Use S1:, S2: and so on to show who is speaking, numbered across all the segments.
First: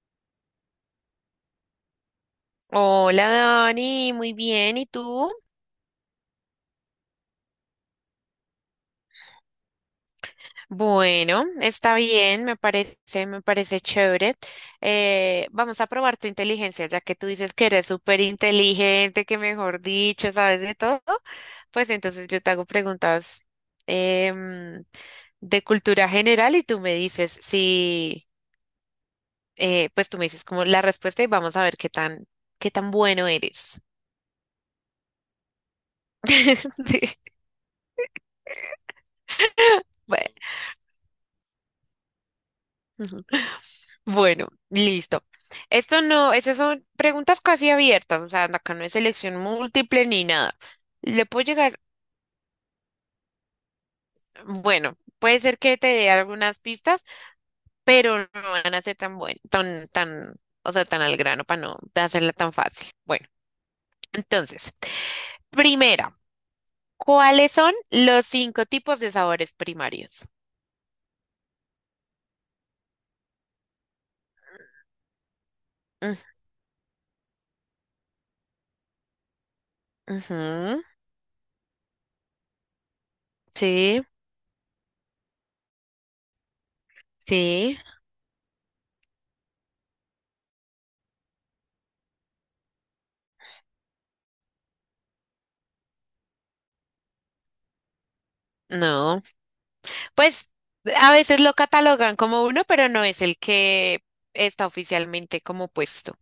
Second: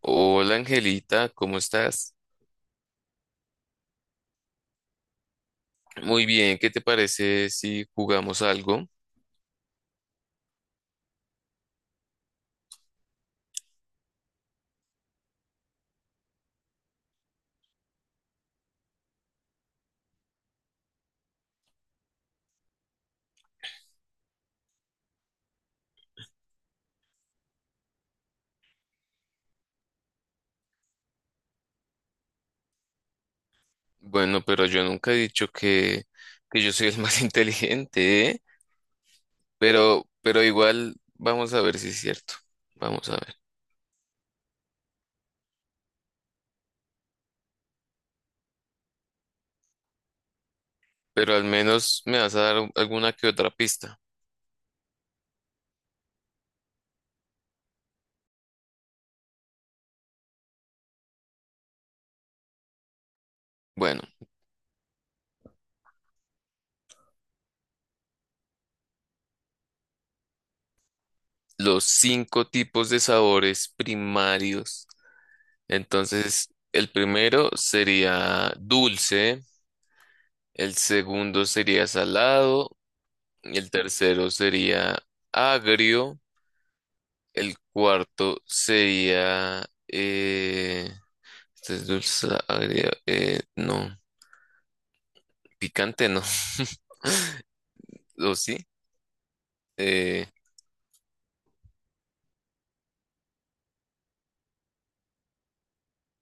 S1: Hola Angelita, ¿cómo estás?
S2: Hola Dani, muy bien, ¿y tú?
S1: Muy bien, ¿qué te parece si jugamos algo?
S2: Bueno, está bien, me parece chévere. Vamos a probar tu inteligencia, ya que tú dices que eres súper inteligente, que mejor dicho, sabes de todo. Pues entonces yo te hago preguntas em, de cultura general y tú me dices si, pues tú me dices como la respuesta y vamos a ver qué tan bueno eres.
S1: Bueno, pero yo nunca he dicho que yo soy el
S2: Sí,
S1: más inteligente, ¿eh? Pero,
S2: bueno.
S1: pero igual vamos a ver si es cierto. Vamos a ver.
S2: Bueno, listo. Esto no, esas son preguntas casi abiertas, o sea, acá no es selección múltiple ni nada. Le
S1: Pero al
S2: puedo llegar,
S1: menos me vas a dar alguna que otra pista.
S2: bueno, puede ser que te dé algunas pistas, pero no van a ser tan buen, tan, tan, o sea, tan al grano para no hacerla tan fácil. Bueno,
S1: Bueno,
S2: entonces, primera, ¿cuáles son los cinco tipos de sabores primarios?
S1: los cinco tipos de sabores primarios.
S2: Mm,
S1: Entonces, el primero sería dulce, el
S2: ujú,
S1: segundo sería salado, y el
S2: sí,
S1: tercero sería agrio. El
S2: sí,
S1: cuarto sería... este es dulce, agrio. No, picante no. ¿O sí?
S2: no.
S1: Eh,
S2: Pues a veces lo catalogan como uno, pero no es el que está oficialmente como puesto.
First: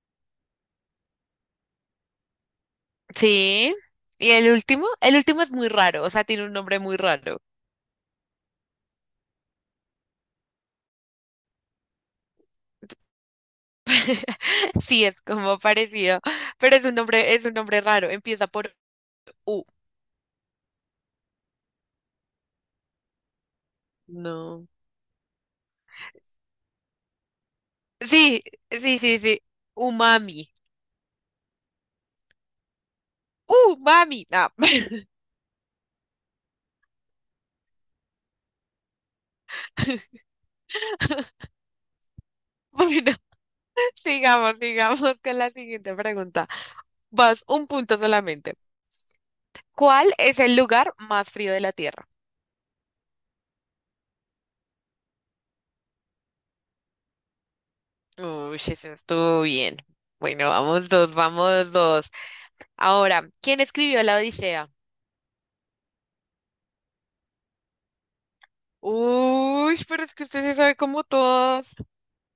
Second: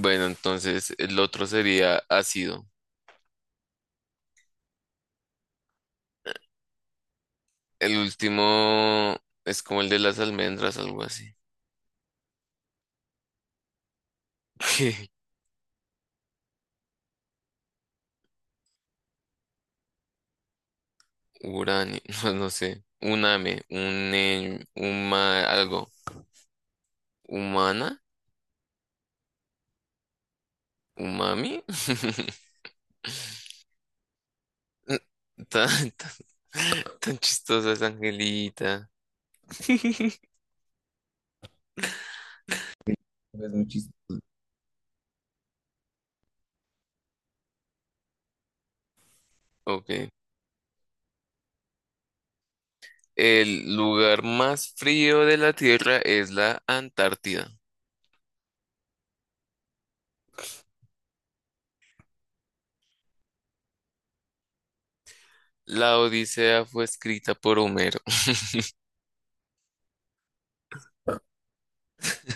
S1: bueno, entonces el otro sería ácido.
S2: Sí. Y el último es muy raro, o sea, tiene un nombre muy raro.
S1: El último es como el de las almendras, algo así.
S2: Sí, es como parecido, pero es un nombre raro. Empieza por U.
S1: Uranio, no, no sé. Uname, un,
S2: No.
S1: algo. ¿Humana?
S2: Sí, sí, sí, sí. Umami.
S1: ¿Umami?
S2: Umami. No.
S1: Tan, tan, tan chistosa es Angelita.
S2: Bueno,
S1: Es muy chistoso.
S2: sigamos con la siguiente pregunta. Vas un punto solamente.
S1: Ok.
S2: ¿Cuál es el lugar más frío de la Tierra?
S1: El lugar más frío de la Tierra es la Antártida.
S2: Uy, eso estuvo bien. Bueno, vamos dos. Ahora, ¿quién escribió la Odisea?
S1: La Odisea fue escrita por Homero.
S2: Uy, pero es que usted se sabe como todos.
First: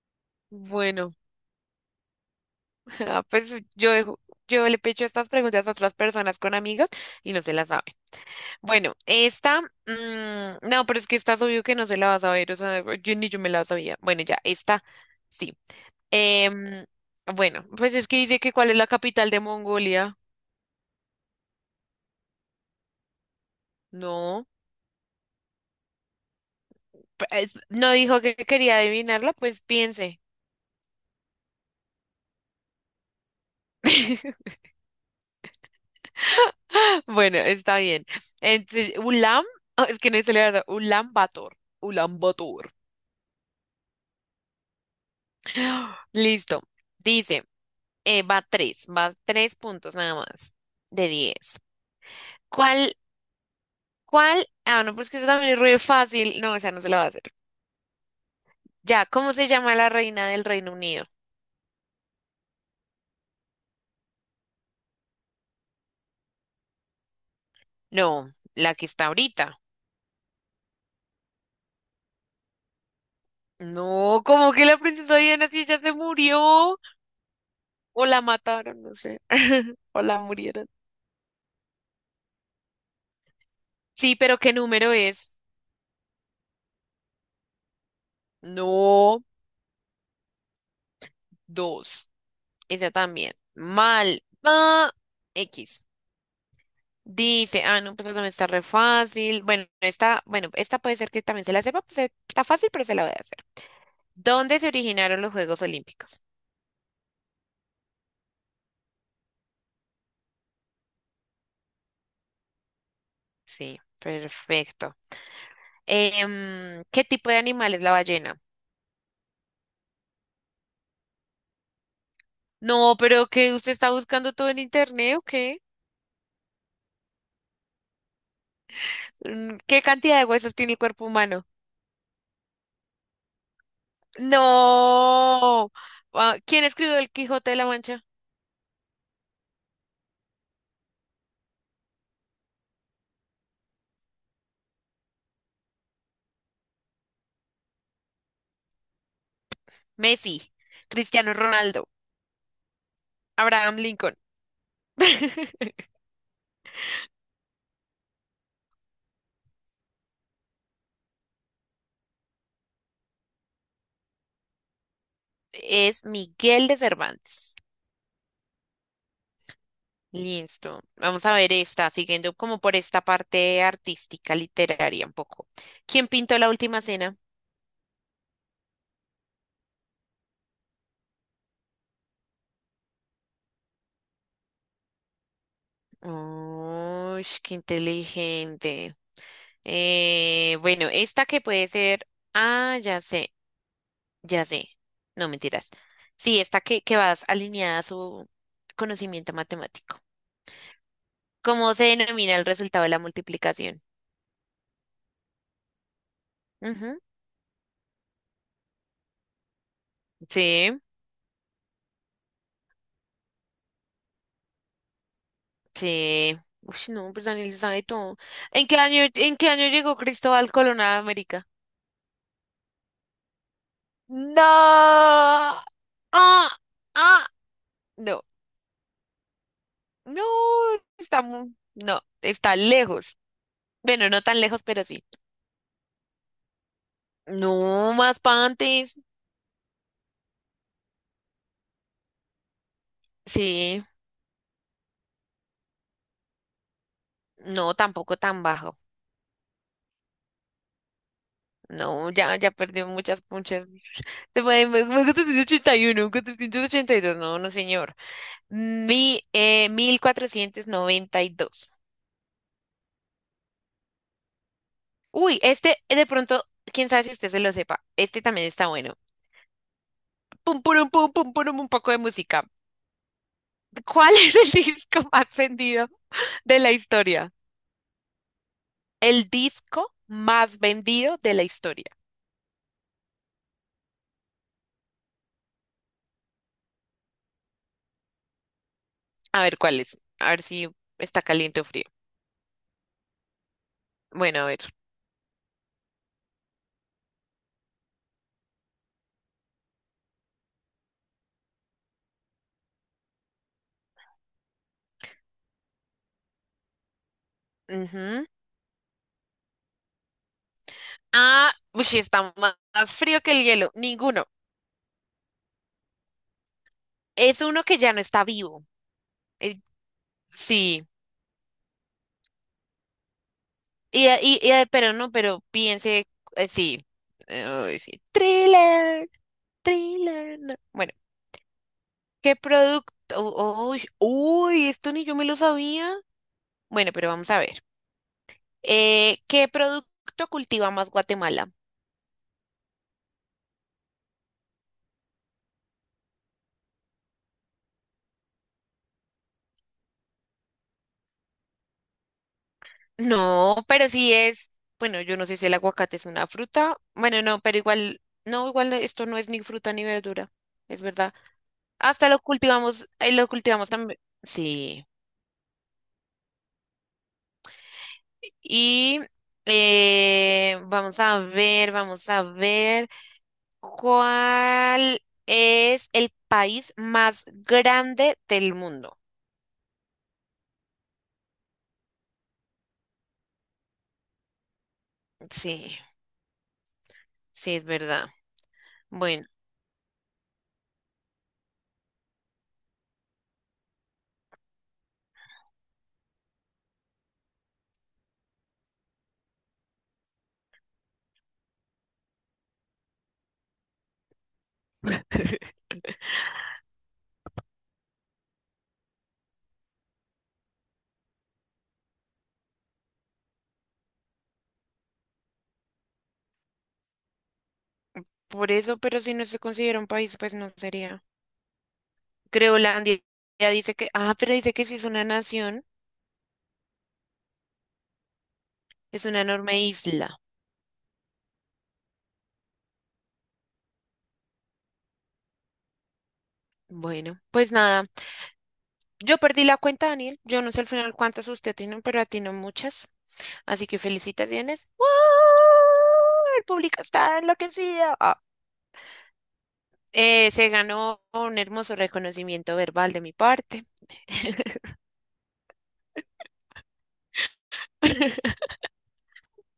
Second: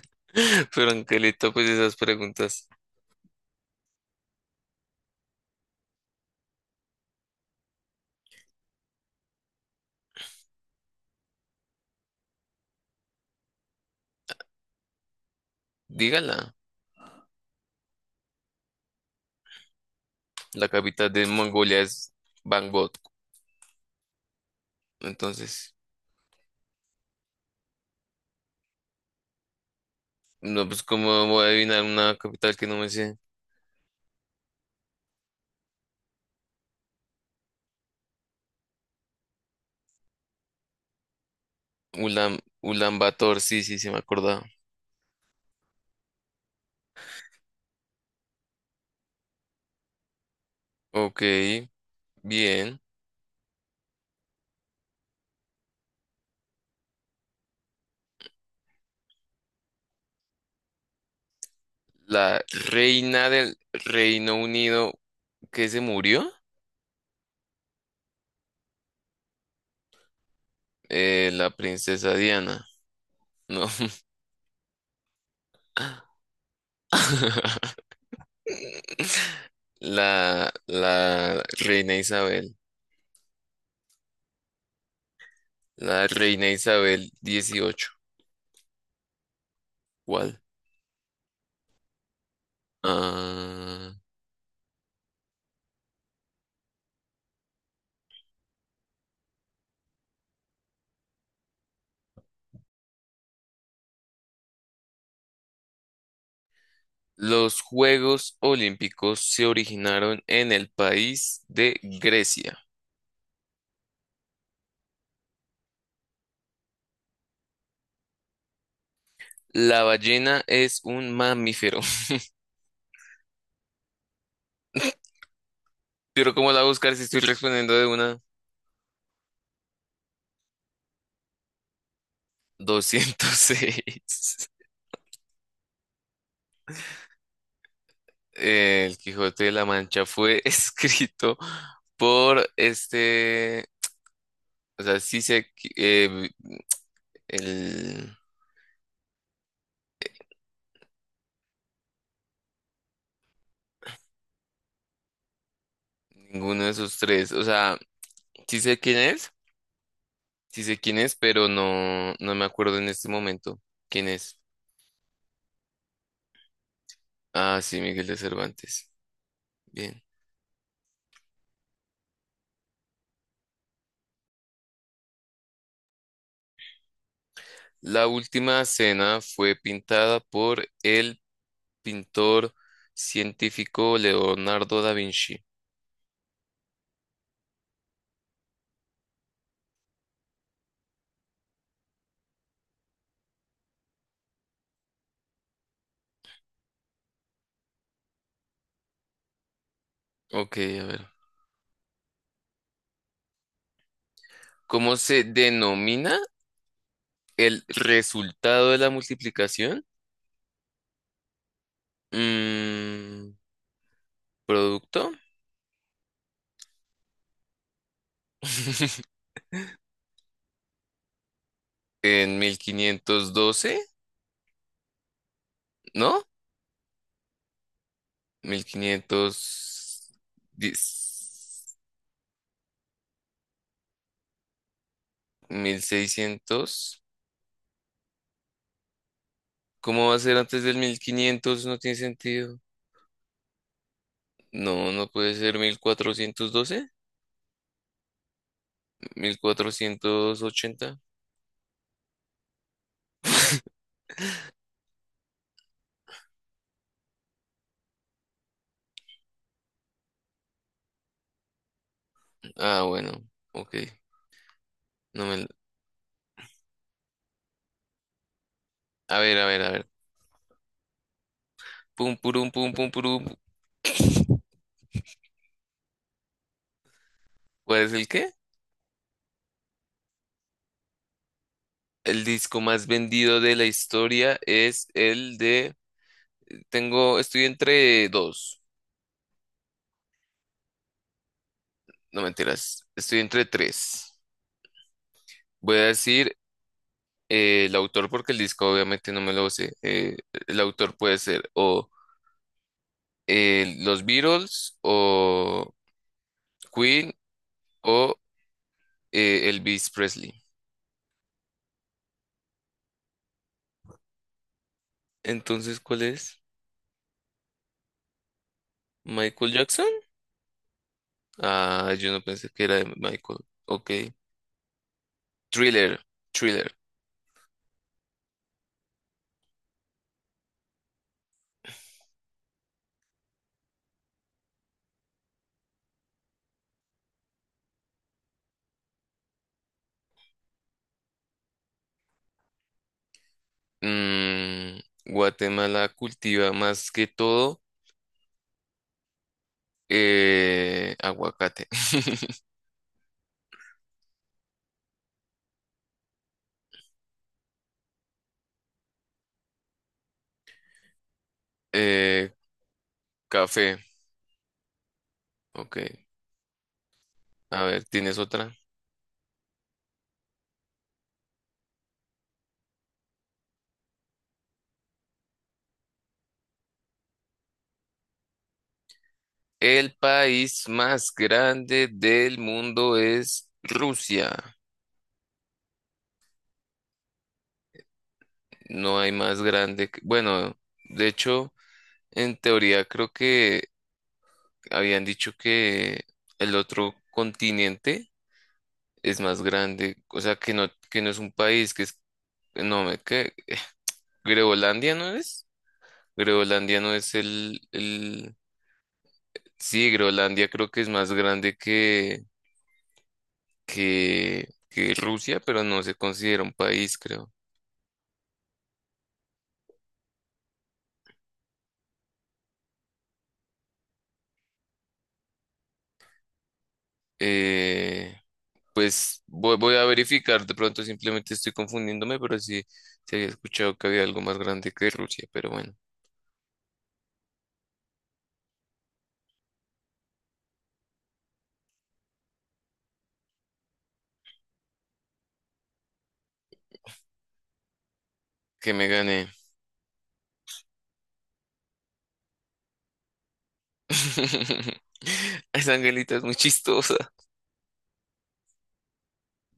S1: Pero
S2: Bueno,
S1: Angelita, pues esas preguntas,
S2: ah, pues yo, yo le pecho estas preguntas a otras personas con amigos y no se las saben. Bueno, esta, mm, no, pero es que esta es obvio que no se la va a saber, o sea, yo ni yo me la sabía. Bueno, ya, esta, sí.
S1: dígala.
S2: Em, bueno, pues es que dice que cuál es la capital de Mongolia.
S1: La capital de Mongolia es Bangkok.
S2: No.
S1: Entonces,
S2: No dijo que quería adivinarla, pues piense.
S1: no, pues cómo voy a adivinar una capital que no me sé.
S2: Bueno, está bien. Entonces, Ulam, oh, es que no se le va a dar, Ulam Bator. Ulam
S1: Ulan,
S2: Bator.
S1: Ulan Bator, sí, sí, se me acordaba.
S2: Listo. Dice, va tres puntos nada más de
S1: Ok,
S2: 10.
S1: bien.
S2: ¿Cuál, cuál? Ah, no, pues que eso también es re fácil. No, esa no se la va a hacer. Ya, ¿cómo se llama la reina del Reino Unido?
S1: La reina del Reino Unido que se murió,
S2: No, la que está ahorita.
S1: la princesa Diana, no.
S2: No, ¿cómo que la princesa Diana si ella se murió? O la mataron, no sé. O la
S1: La,
S2: murieron.
S1: la reina Isabel,
S2: Sí, pero ¿qué número es?
S1: la reina Isabel dieciocho.
S2: No,
S1: ¿Cuál?
S2: dos. Esa también.
S1: Ah,
S2: Mal. Ah, X. Dice, ah, no, pero también está re fácil. Bueno, esta puede ser que también se la sepa, pues está fácil, pero se la voy a hacer. ¿Dónde se originaron los Juegos Olímpicos?
S1: los Juegos Olímpicos se originaron en el país de Grecia.
S2: Sí, perfecto. ¿Qué tipo de animal es la ballena?
S1: La ballena es un mamífero.
S2: No, pero que usted está buscando todo en internet, ¿o qué?
S1: Pero, ¿cómo la voy a buscar si estoy respondiendo de una?
S2: Mm, ¿qué cantidad de huesos tiene el cuerpo humano?
S1: 206.
S2: No. Ah, ¿quién escribió El Quijote de la Mancha?
S1: El Quijote de la Mancha fue escrito por este, o sea, el,
S2: Messi, Cristiano Ronaldo, Abraham Lincoln.
S1: ninguno de esos tres, o sea, sí sé quién es, sí sé quién es, pero no me acuerdo en este momento quién es.
S2: Es Miguel de Cervantes.
S1: Ah, sí, Miguel de Cervantes. Bien.
S2: Listo. Vamos a ver esta, siguiendo como por esta parte artística, literaria un poco. ¿Quién pintó la última cena?
S1: La última cena fue pintada por el pintor científico Leonardo da Vinci.
S2: Uy, qué inteligente. Bueno, esta que puede ser. Ah, ya sé. Ya sé, no mentiras. Sí, esta que vas alineada a su conocimiento matemático.
S1: Ok, a ver.
S2: ¿Cómo se denomina el resultado de la multiplicación?
S1: ¿Cómo se denomina?
S2: Ujú,
S1: El resultado de la multiplicación.
S2: sí,
S1: mm, Producto.
S2: sí. Uy, no, pues Daniel se sabe todo. ¿En qué año llegó Cristóbal Colón a América?
S1: En 1512.
S2: No.
S1: ¿No?
S2: Ah, ah. No,
S1: mil quinientos
S2: no,
S1: diez,
S2: no, está lejos. Bueno, no tan lejos, pero sí.
S1: 1600.
S2: No, más pa' antes.
S1: ¿Cómo va a ser antes del 1500? No tiene sentido.
S2: Sí,
S1: No, no puede ser 1412,
S2: no, tampoco tan bajo.
S1: 1480.
S2: No, ya, ya perdió muchas punchas. Me gusta 481, 482, no, no, señor. Mil cuatrocientos noventa y dos.
S1: Ah, bueno. Ok. No
S2: Uy,
S1: me...
S2: este de pronto, quién sabe si usted se lo sepa. Este también está bueno.
S1: A ver, a ver, a ver.
S2: Pum, purum, pum, pum, purum, un poco de
S1: Pum,
S2: música.
S1: purum, pum, pum, purum.
S2: ¿Cuál es el disco más vendido de la historia?
S1: ¿Cuál es el qué?
S2: El disco más vendido de la historia.
S1: El disco más vendido de la historia es el de... Tengo, estoy entre dos,
S2: A ver, ¿cuál es? A ver si está caliente o frío.
S1: no mentiras, estoy entre tres.
S2: Bueno, a ver.
S1: Voy a decir el autor porque el disco obviamente no me lo sé. El autor puede ser o los Beatles o Queen o
S2: Ujú.
S1: Elvis Presley.
S2: Ah, uy, sí, más frío que el hielo. Ninguno.
S1: Entonces, ¿cuál es?
S2: Es uno que ya no está vivo.
S1: ¿Michael
S2: Eh,
S1: Jackson?
S2: sí.
S1: Ah, yo no pensé que era de Michael. Ok.
S2: Pero no, pero
S1: Thriller,
S2: piense,
S1: Thriller.
S2: sí. Uy, sí. Thriller, thriller. No. Bueno, ¿qué producto? Uy, uy, esto ni yo me lo sabía. Bueno, pero vamos a ver. ¿Qué producto cultiva más Guatemala?
S1: Mm, Guatemala cultiva más que todo aguacate.
S2: No, pero sí es. Bueno, yo no sé si el aguacate es una fruta. Bueno, no, pero igual, no, igual esto no es ni fruta ni verdura. Es verdad. Hasta
S1: Eh,
S2: lo cultivamos
S1: café.
S2: también. Sí.
S1: Ok. A ver, ¿tienes otra?
S2: Y vamos a ver cuál es el país más grande del mundo.
S1: El país más grande del mundo es Rusia.
S2: Sí, sí, es verdad.
S1: No hay
S2: Bueno,
S1: más grande. Que... bueno, de hecho, en teoría creo que habían dicho que el otro continente es más grande. O sea, que no es un país, que es... No, me... que Groenlandia, ¿no es? Groenlandia no es el... Sí, Groenlandia creo que es más grande que, que Rusia, pero no se considera un país, creo.
S2: por eso, pero si no se considera un país, pues no sería. Groenlandia ya dice que, ah, pero dice que sí es una nación,
S1: Eh,
S2: es
S1: pues
S2: una enorme
S1: voy a
S2: isla.
S1: verificar, de pronto simplemente estoy confundiéndome, pero sí, se había escuchado que había algo más grande que Rusia, pero bueno.
S2: Bueno, pues nada. Yo perdí la cuenta, Daniel. Yo no sé al final cuántas usted tiene, pero atinó muchas. Así que felicitaciones. ¡Wow! El público está enloquecido. Ah,
S1: Que me gané.
S2: se ganó un hermoso reconocimiento verbal de mi parte.
S1: Esa angelita es muy chistosa.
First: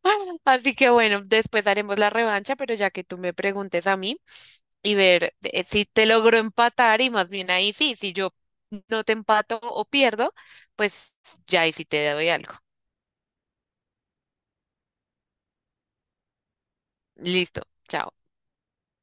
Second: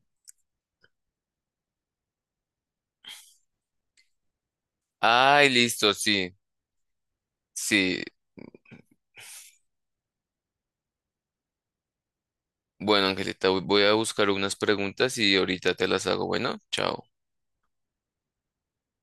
S2: Así que bueno, después haremos la revancha, pero ya que tú me preguntes a mí y ver
S1: Ay,
S2: si
S1: listo,
S2: te
S1: sí,
S2: logro empatar y más bien ahí sí,
S1: sí.
S2: si yo no te empato o pierdo, pues ya ahí sí te doy algo.
S1: Bueno, Angelita, voy a buscar unas preguntas y ahorita te las hago. Bueno, chao.
S2: Listo, chao.